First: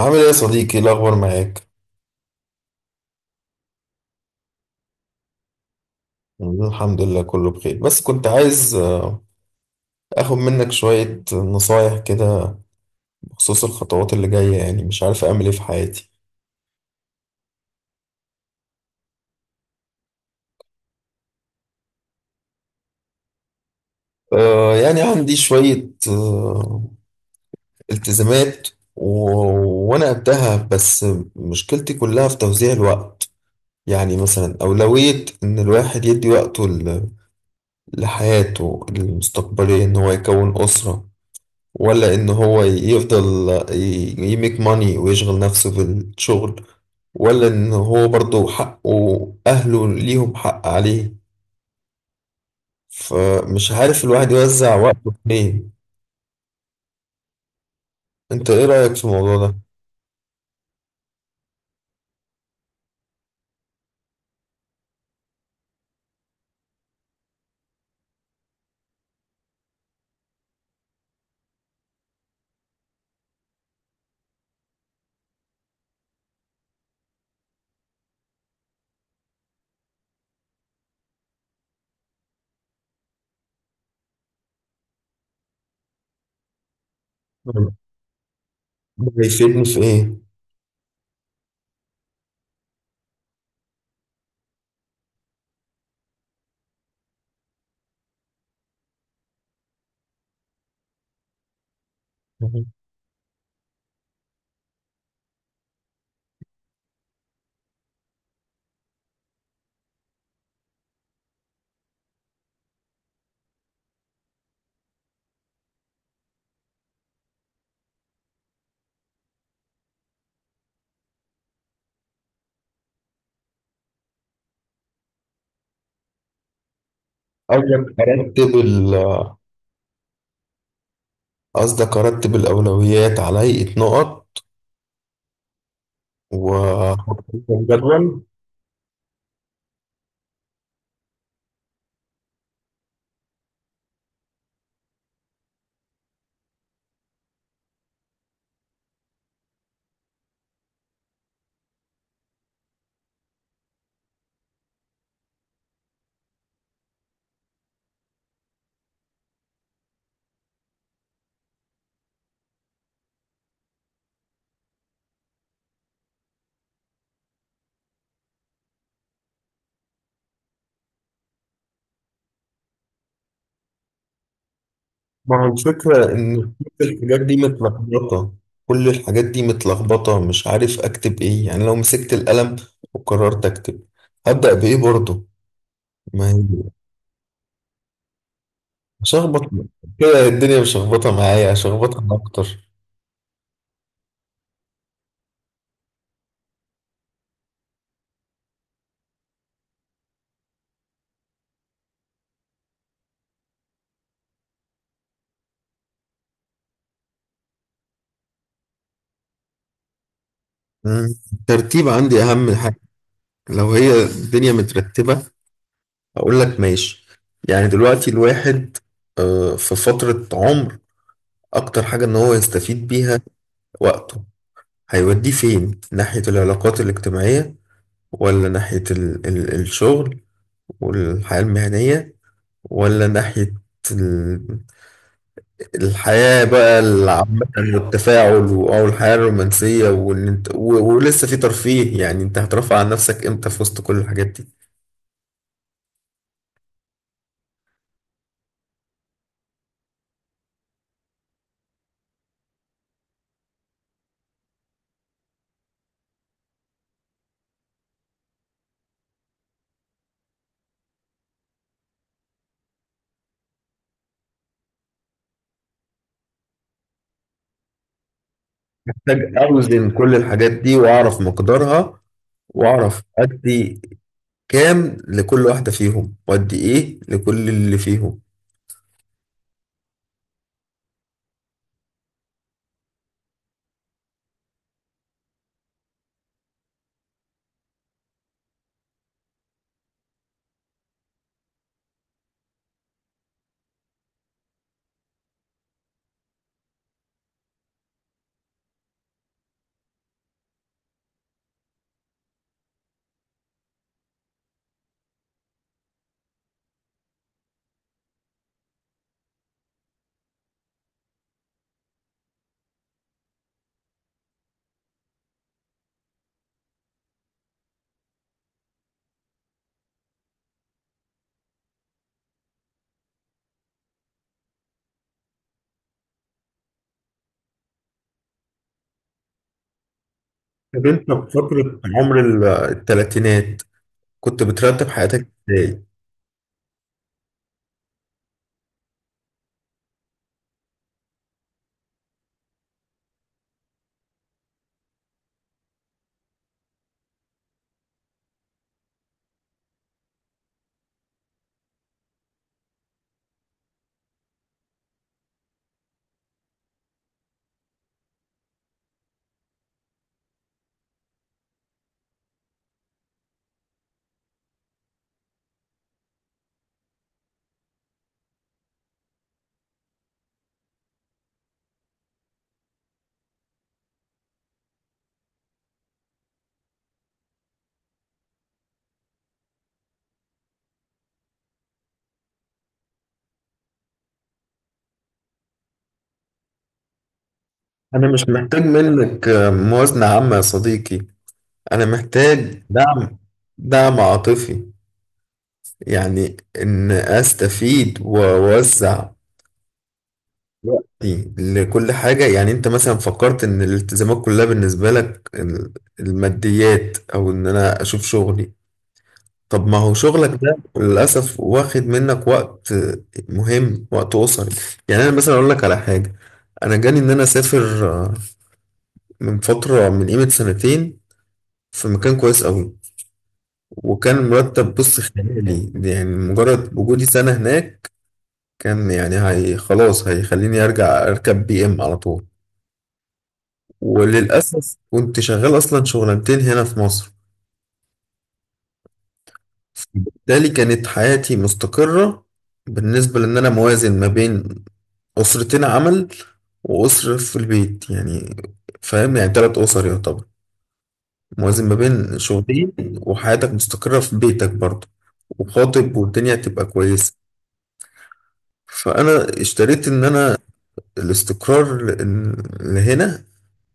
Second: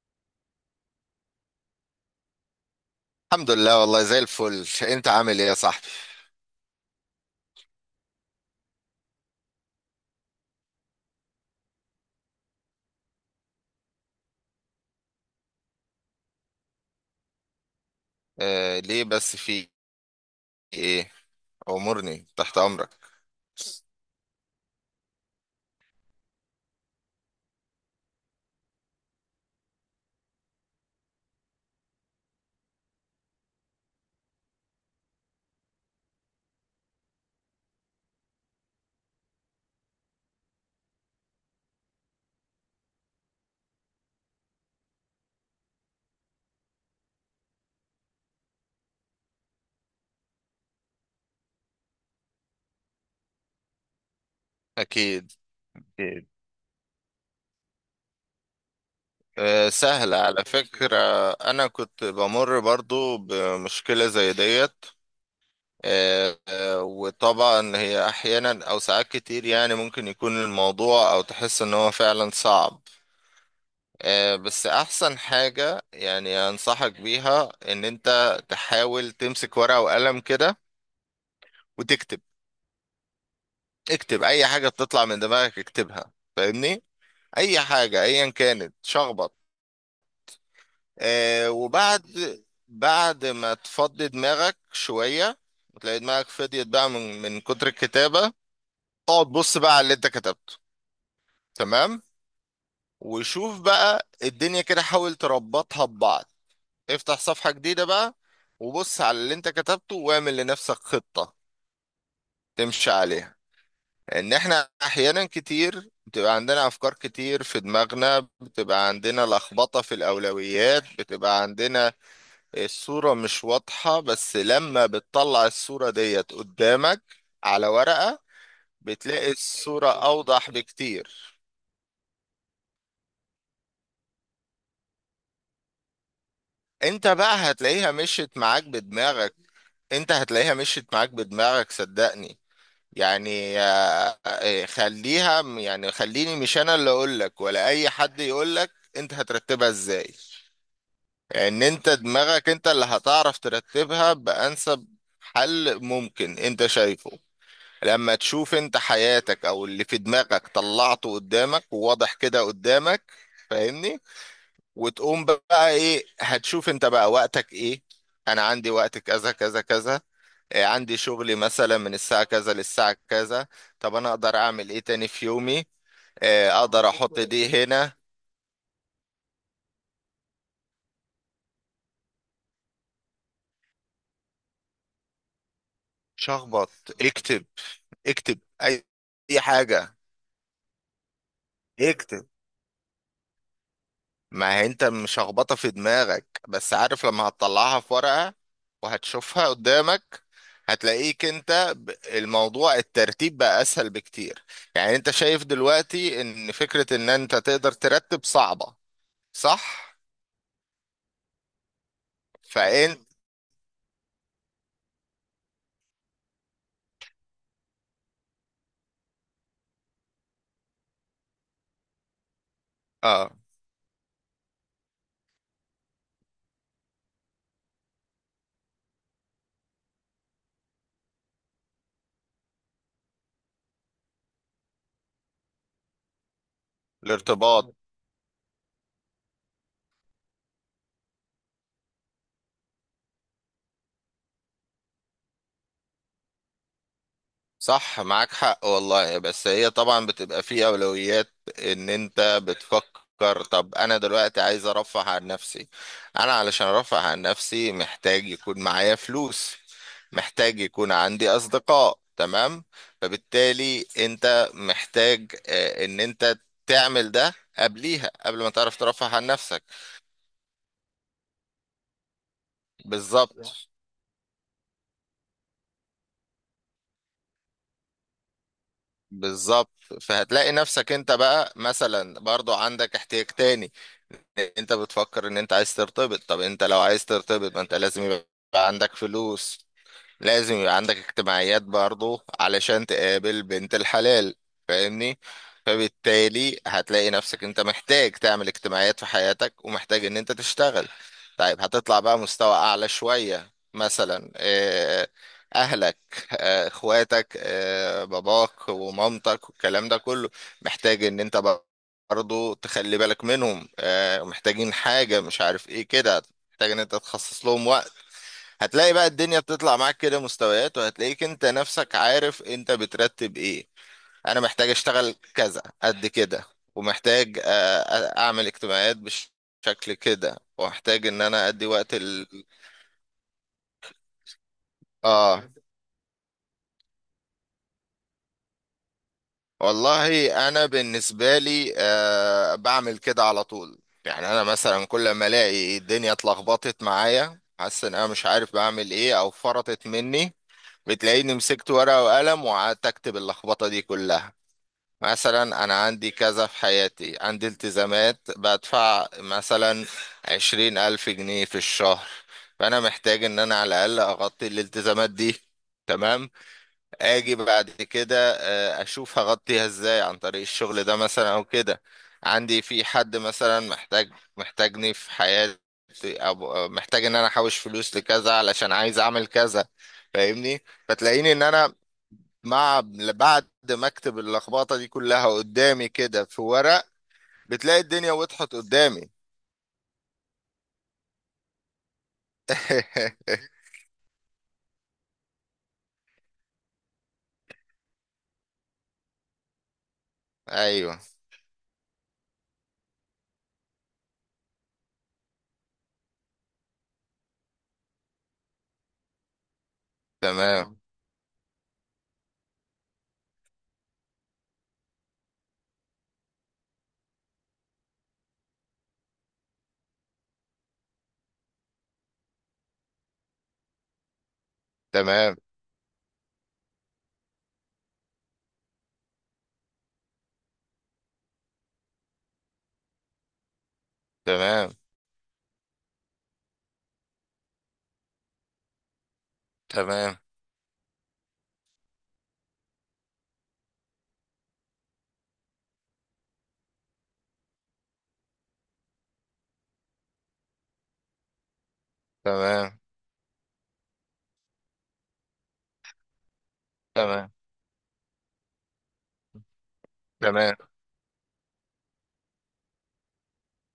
عامل ايه يا صديقي؟ إيه الاخبار معاك؟ الحمد لله، والله زي الفل. انت عامل ايه يا صاحبي؟ الحمد لله، كله بخير، بس كنت عايز اخد منك شوية نصايح كده بخصوص الخطوات اللي جاية. يعني مش عارف اعمل ايه في حياتي. آه، ليه بس؟ في ايه؟ امورني، تحت امرك. يعني عندي شوية التزامات و... وانا قدها، بس مشكلتي كلها في توزيع الوقت. يعني مثلا اولوية ان الواحد يدي وقته لحياته المستقبلية، ان هو يكون اسرة، ولا ان هو يفضل يميك ماني ويشغل نفسه بالشغل، ولا ان هو برضه حقه اهله ليهم حق عليه. فمش عارف الواحد يوزع وقته اكيد، فين. اكيد. انت ايه رأيك في الموضوع ده؟ آه، سهل على فكرة. انا كنت بمر برضو بمشكلة زي ديت. آه، آه، وطبعا هي احيانا او ساعات كتير يعني ممكن يكون الموضوع او تحس ان هو فعلا صعب. آه، بس احسن حاجة يعني انصحك بيها ان انت تحاول تمسك ورقة وقلم كده وتكتب. اكتب اي حاجة بتطلع من دماغك، اكتبها. فاهمني؟ اي حاجة ايا كانت، ده شخبط. هيفيدني في ايه؟ آه، وبعد بعد ما تفضي دماغك شوية وتلاقي دماغك فضيت بقى من كتر الكتابة، اقعد بص بقى على اللي انت كتبته. تمام؟ وشوف بقى الدنيا، كده حاول تربطها ببعض. افتح صفحة جديدة بقى، وبص على اللي انت كتبته واعمل لنفسك خطة تمشي عليها. ان احنا احيانا كتير بتبقى عندنا افكار كتير في دماغنا، بتبقى عندنا لخبطة في الاولويات، بتبقى عندنا الصورة مش واضحة. بس لما بتطلع الصورة ديت قدامك على اولا ورقة، ارتب ال- بتلاقي الصورة اوضح بكتير. قصدك ارتب الاولويات على هيئة نقط انت و بقى هتلاقيها جدول؟ مشيت معاك بدماغك. انت هتلاقيها مشيت معاك بدماغك، صدقني. يعني خليها، يعني خليني مش انا اللي اقولك ولا اي حد يقولك انت هترتبها ازاي. ان انت دماغك انت اللي هتعرف ترتبها بانسب حل ممكن انت شايفه، لما تشوف انت حياتك او اللي في دماغك طلعته قدامك وواضح كده قدامك. فاهمني؟ وتقوم بقى ايه؟ هتشوف انت بقى وقتك ايه. انا عندي وقت كذا كذا كذا. عندي شغلي مثلا من الساعة كذا للساعة كذا، طب انا اقدر اعمل ايه تاني في ما هو يومي؟ الفكرة إن كل اقدر الحاجات احط دي دي هنا. متلخبطة. كل الحاجات دي متلخبطة، مش عارف أكتب إيه. يعني لو مسكت القلم وقررت أكتب، هبدأ بإيه برضه؟ ما هي شخبط، اكتب، اكتب أي هشخبط. حاجة، كده الدنيا مش مشخبطة معايا؟ هشخبطها اكتب. أكتر. ما هي انت مش هخبطه في دماغك، بس عارف لما هتطلعها في ورقة وهتشوفها قدامك، هتلاقيك انت الموضوع، الترتيب بقى اسهل بكتير. يعني انت شايف دلوقتي ان فكرة ان انت تقدر ترتب صعبة، صح؟ مم. الترتيب عندي أهم حاجة. فانت، لو هي الدنيا مترتبة أقول لك ماشي. يعني دلوقتي الواحد في فترة عمر، أكتر حاجة إن هو يستفيد بيها اه، وقته، هيوديه فين؟ ناحية العلاقات الاجتماعية، ولا ناحية ال الشغل والحياة المهنية، ولا ناحية ال- الحياة بقى العامة الارتباط، والتفاعل أو الحياة الرومانسية، وإن أنت ولسه في ترفيه؟ يعني أنت هترفع عن نفسك إمتى في وسط كل الحاجات دي؟ صح. معاك حق والله، بس هي طبعا بتبقى في أولويات. إن أنت بتفكر، طب أنا دلوقتي عايز أرفه عن نفسي، أنا علشان أرفه عن نفسي محتاج يكون معايا فلوس، محتاج يكون عندي أصدقاء. تمام؟ فبالتالي أنت محتاج، إن أنت تعمل ده قبليها، قبل ما تعرف ترفه عن محتاج نفسك. أوزن كل الحاجات دي وأعرف مقدارها، وأعرف بالظبط، أدي كام لكل واحدة فيهم، وأدي إيه لكل اللي فيهم. بالظبط. فهتلاقي نفسك أنت بقى مثلا برضو عندك احتياج تاني. انت بتفكر ان انت عايز ترتبط، طب انت لو عايز ترتبط، ما انت لازم يبقى عندك فلوس، لازم يبقى عندك اجتماعيات برضه علشان تقابل بنت الحلال. فاهمني؟ فبالتالي هتلاقي نفسك انت محتاج تعمل اجتماعيات في حياتك، ومحتاج ان انت تشتغل. طيب هتطلع بقى مستوى اعلى شوية، مثلا اهلك، اخواتك، باباك ومامتك والكلام ده كله. محتاج ان انت برضه تخلي بالك منهم، محتاجين حاجة مش عارف ايه كده، محتاج ان انت تخصص لهم وقت. هتلاقي بقى الدنيا بتطلع معاك كده مستويات، وهتلاقيك انت نفسك عارف انت بترتب ايه. انا محتاج اشتغل كذا قد كده، ومحتاج اعمل اجتماعات بشكل كده، طب ومحتاج أنت ان في انا ادي فترة وقت عمر ال... التلاتينات، كنت بترتب حياتك اه، إزاي؟ والله انا بالنسبة لي، آه، بعمل كده على طول. يعني انا مثلا كل ما الاقي الدنيا اتلخبطت معايا، حاسس ان انا مش عارف بعمل ايه او فرطت مني، بتلاقيني مسكت ورقة وقلم وقعدت اكتب اللخبطة دي كلها. مثلا انا عندي كذا في حياتي، عندي التزامات بدفع مثلا 20,000 جنيه في الشهر، فانا محتاج ان انا على الاقل اغطي الالتزامات دي. تمام؟ اجي بعد كده، اشوف هغطيها ازاي عن طريق الشغل ده مثلا، او كده عندي في حد مثلا محتاج، محتاجني في حياتي، او محتاج ان انا احوش فلوس لكذا علشان عايز اعمل كذا. فاهمني؟ فتلاقيني ان انا مع بعد ما اكتب اللخبطه دي كلها قدامي كده في ورق، بتلاقي الدنيا أنا مش وضحت محتاج قدامي. منك موازنة عامة يا صديقي. أنا محتاج دعم، دعم عاطفي. يعني إن أستفيد وأوزع ايوه. وقتي لكل حاجة. يعني أنت مثلا فكرت إن الالتزامات كلها بالنسبة لك الماديات، أو إن أنا أشوف شغلي. طب ما هو شغلك ده تمام، للأسف واخد منك وقت مهم، وقت أسري. يعني أنا مثلا أقول لك على حاجة. أنا جاني إن أنا أسافر من فترة من قيمة سنتين، في مكان كويس قوي، وكان مرتب بص تمام، خيالي. يعني مجرد وجودي سنة هناك كان يعني هي خلاص هيخليني ارجع اركب بي ام على طول. تمام، وللأسف كنت شغال اصلا شغلانتين هنا في مصر، تمام، بالتالي كانت حياتي مستقرة. بالنسبة لان انا موازن ما بين اسرتين عمل واسرة في البيت. يعني فاهم؟ يعني 3 اسر يعتبر، موازن ما بين شغلين، تمام، وحياتك مستقرة في بيتك برضه، وخاطب، والدنيا تبقى كويسة. تمام، فانا اشتريت ان انا تمام. الاستقرار لهنا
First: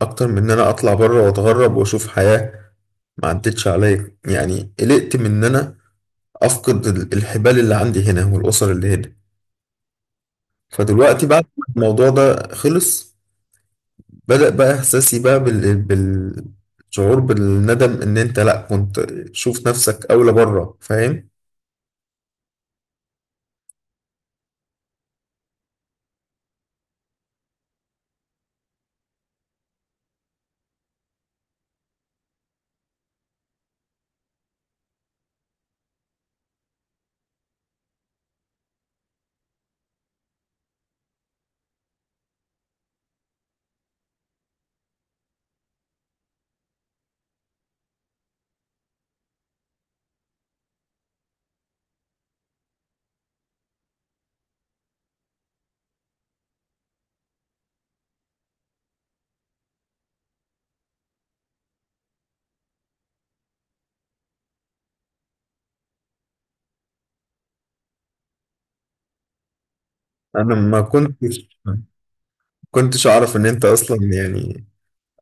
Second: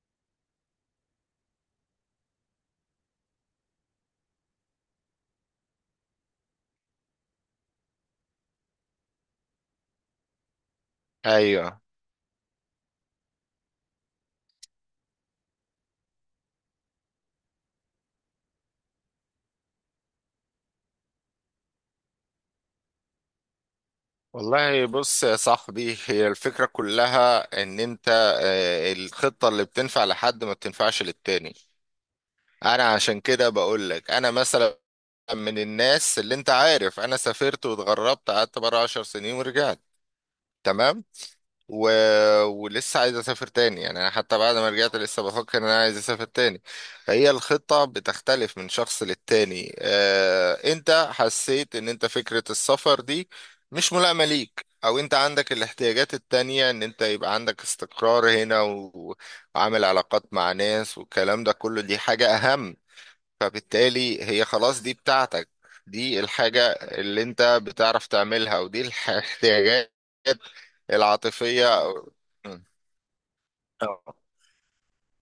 اكتر من ان انا اطلع بره واتغرب واشوف حياة. ما عدتش عليا. يعني قلقت من ان انا افقد الحبال اللي عندي هنا والاسر اللي هنا. فدلوقتي بعد ما ايوه الموضوع ده خلص، بدأ بقى احساسي بقى بالشعور بالندم، ان انت لا كنت شوف نفسك اولى بره، فاهم؟ والله، بص يا صاحبي، هي الفكره كلها ان انت، الخطه اللي بتنفع لحد ما بتنفعش للتاني. انا عشان كده بقول لك، انا مثلا من الناس اللي انت عارف انا سافرت واتغربت، قعدت بره عشر سنين ورجعت. تمام؟ و... ولسه عايز اسافر تاني، يعني انا حتى بعد ما رجعت لسه بفكر ان انا عايز اسافر تاني. فهي الخطة بتختلف من شخص للتاني. انت حسيت ان انت فكرة السفر دي مش ملائمة ليك، او انت عندك الاحتياجات التانية ان انت يبقى عندك استقرار هنا، و... وعامل علاقات مع ناس والكلام ده كله، دي حاجة اهم. فبالتالي هي خلاص دي بتاعتك، دي الحاجة اللي انت بتعرف تعملها، ودي الاحتياجات انا ما كنتش العاطفية. مم. كنتش اعرف ان انت اصلا، اه يعني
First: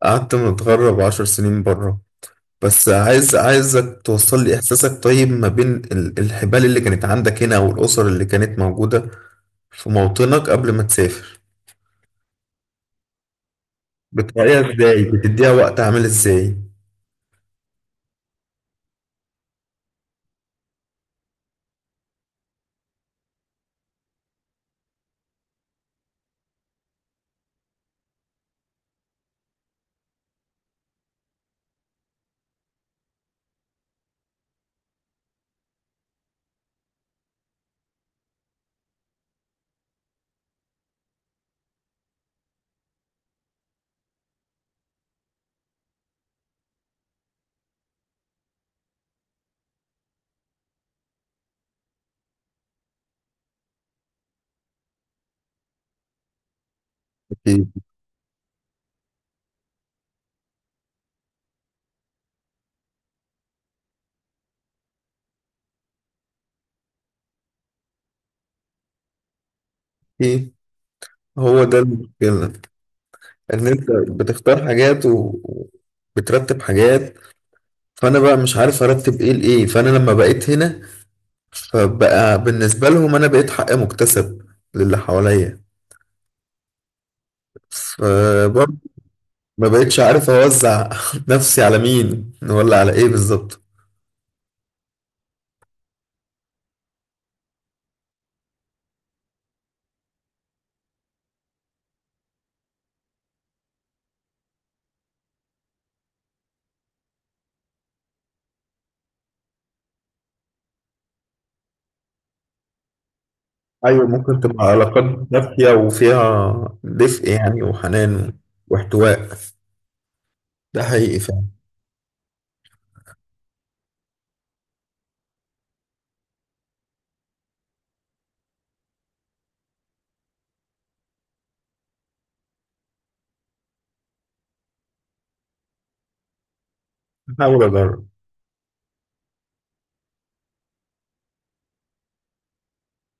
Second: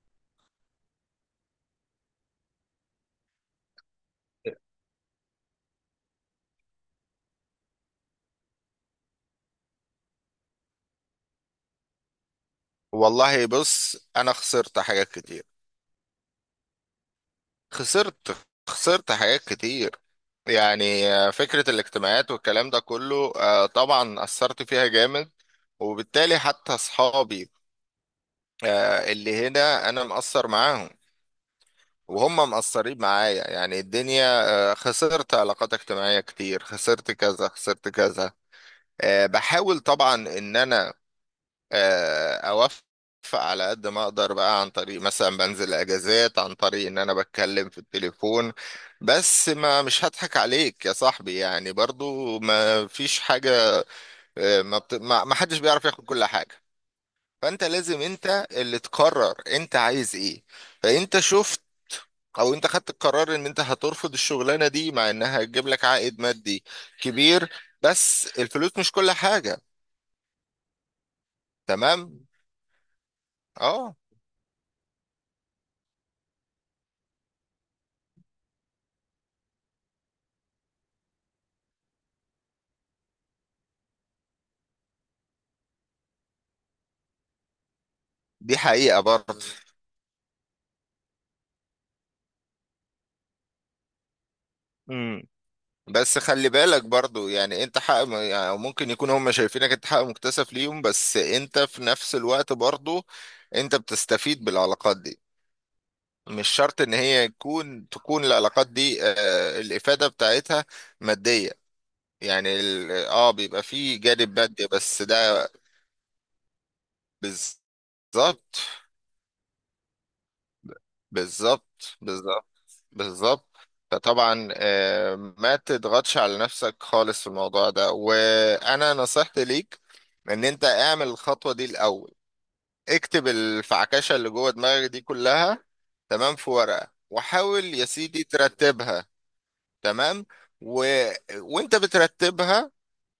قعدت متغرب 10 سنين بره. بس عايزك توصل لي إحساسك. طيب ما بين الحبال اللي كانت عندك هنا والأسر اللي كانت موجودة في موطنك قبل ما تسافر، والله بص، انا بتراعيها خسرت حاجات إزاي؟ كتير. بتديها وقت عامل إزاي؟ خسرت، خسرت حاجات كتير. يعني فكرة الاجتماعات والكلام ده كله، طبعا اثرت فيها جامد. وبالتالي حتى اصحابي اللي هنا، انا مأثر معاهم وهم مقصرين معايا. يعني الدنيا، خسرت علاقات اجتماعية كتير، خسرت كذا، خسرت كذا. بحاول طبعا ان انا، اوفق على قد ما اقدر بقى، عن طريق مثلا بنزل اجازات، عن طريق ان انا بتكلم في التليفون. بس ما، مش هضحك عليك يا صاحبي، يعني برضو ما فيش حاجة، آه، ما, بت... ما ما حدش بيعرف ياخد كل حاجة. فانت أكيد. لازم انت اللي تقرر انت عايز ايه. فانت شوف، او انت خدت القرار ان انت هترفض الشغلانه دي مع انها هتجيب لك عائد مادي كبير، بس الفلوس مش كل حاجه. إيه، هو ده تمام، المشكلة. إن أنت اه، بتختار حاجات وبترتب حاجات، فأنا بقى مش عارف أرتب إيه لإيه. فأنا لما بقيت هنا، فبقى بالنسبة لهم أنا بقيت حق مكتسب للي حواليا. دي فبرضه حقيقه برضه. ما بقتش عارف اوزع نفسي على مين ولا على ايه بالظبط. امم، بس خلي بالك برضو، يعني انت حق، يعني ممكن يكون هم شايفينك انت حق مكتسب ليهم، بس انت في نفس الوقت برضو انت بتستفيد بالعلاقات دي. مش شرط ان هي تكون العلاقات دي، آه، الافادة بتاعتها مادية. يعني ال، اه، بيبقى فيه ايوه، جانب ممكن تبقى مادي، بس علاقات ده دافية وفيها دفء، يعني وحنان بالظبط، واحتواء. ده حقيقي فعلا. بالظبط، بالظبط، بالظبط. فطبعا ما تضغطش على نفسك خالص في الموضوع ده. وانا نصيحتي ليك ان انت اعمل الخطوة دي الاول، اكتب الفعكشة اللي جوه دماغك دي كلها، تمام، في ورقة، هحاول وحاول يا اجرب. سيدي ترتبها. تمام، و... وانت بترتبها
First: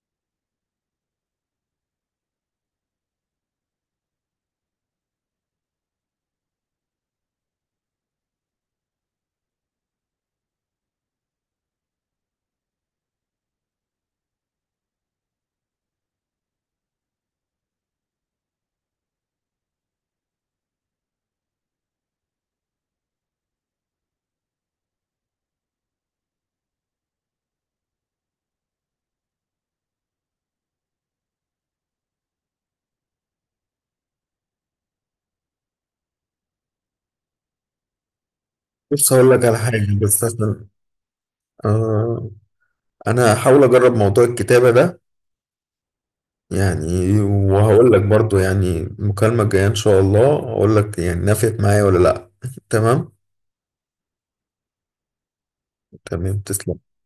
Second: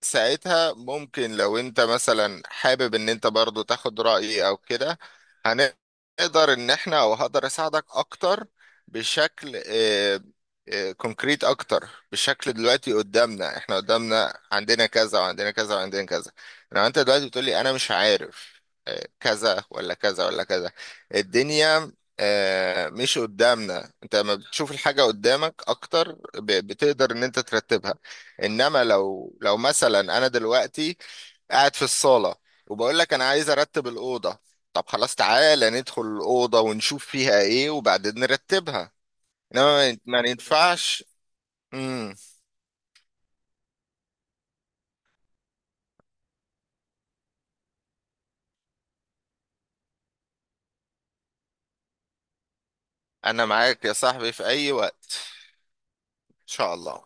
ساعتها، ممكن لو انت مثلا حابب ان انت برضو تاخد رأيي او كده، هنقدر ان احنا او هقدر اساعدك اكتر بشكل، اه، اه، كونكريت اكتر. بشكل دلوقتي قدامنا، احنا قدامنا عندنا كذا، وعندنا كذا، وعندنا كذا. لو انت دلوقتي بتقولي انا مش عارف، اه، كذا ولا كذا ولا كذا، الدنيا، اه، مش قدامنا. انت لما بتشوف الحاجة قدامك اكتر، بتقدر ان انت ترتبها. انما لو مثلا انا دلوقتي قاعد في الصاله، وبقول لك انا عايز ارتب الاوضه، طب خلاص تعالى ندخل الاوضه ونشوف فيها ايه وبعدين نرتبها. بص هقول لك على انما حاجة ما بس ما عشان ينفعش. امم. آه انا هحاول اجرب موضوع الكتابة ده. يعني وهقول لك برضو، يعني المكالمة الجاية ان شاء الله اقول لك يعني نفعت معايا ولا لا. تمام. انا معاك يا صاحبي في اي وقت. تمام. ان شاء تسلم. الله.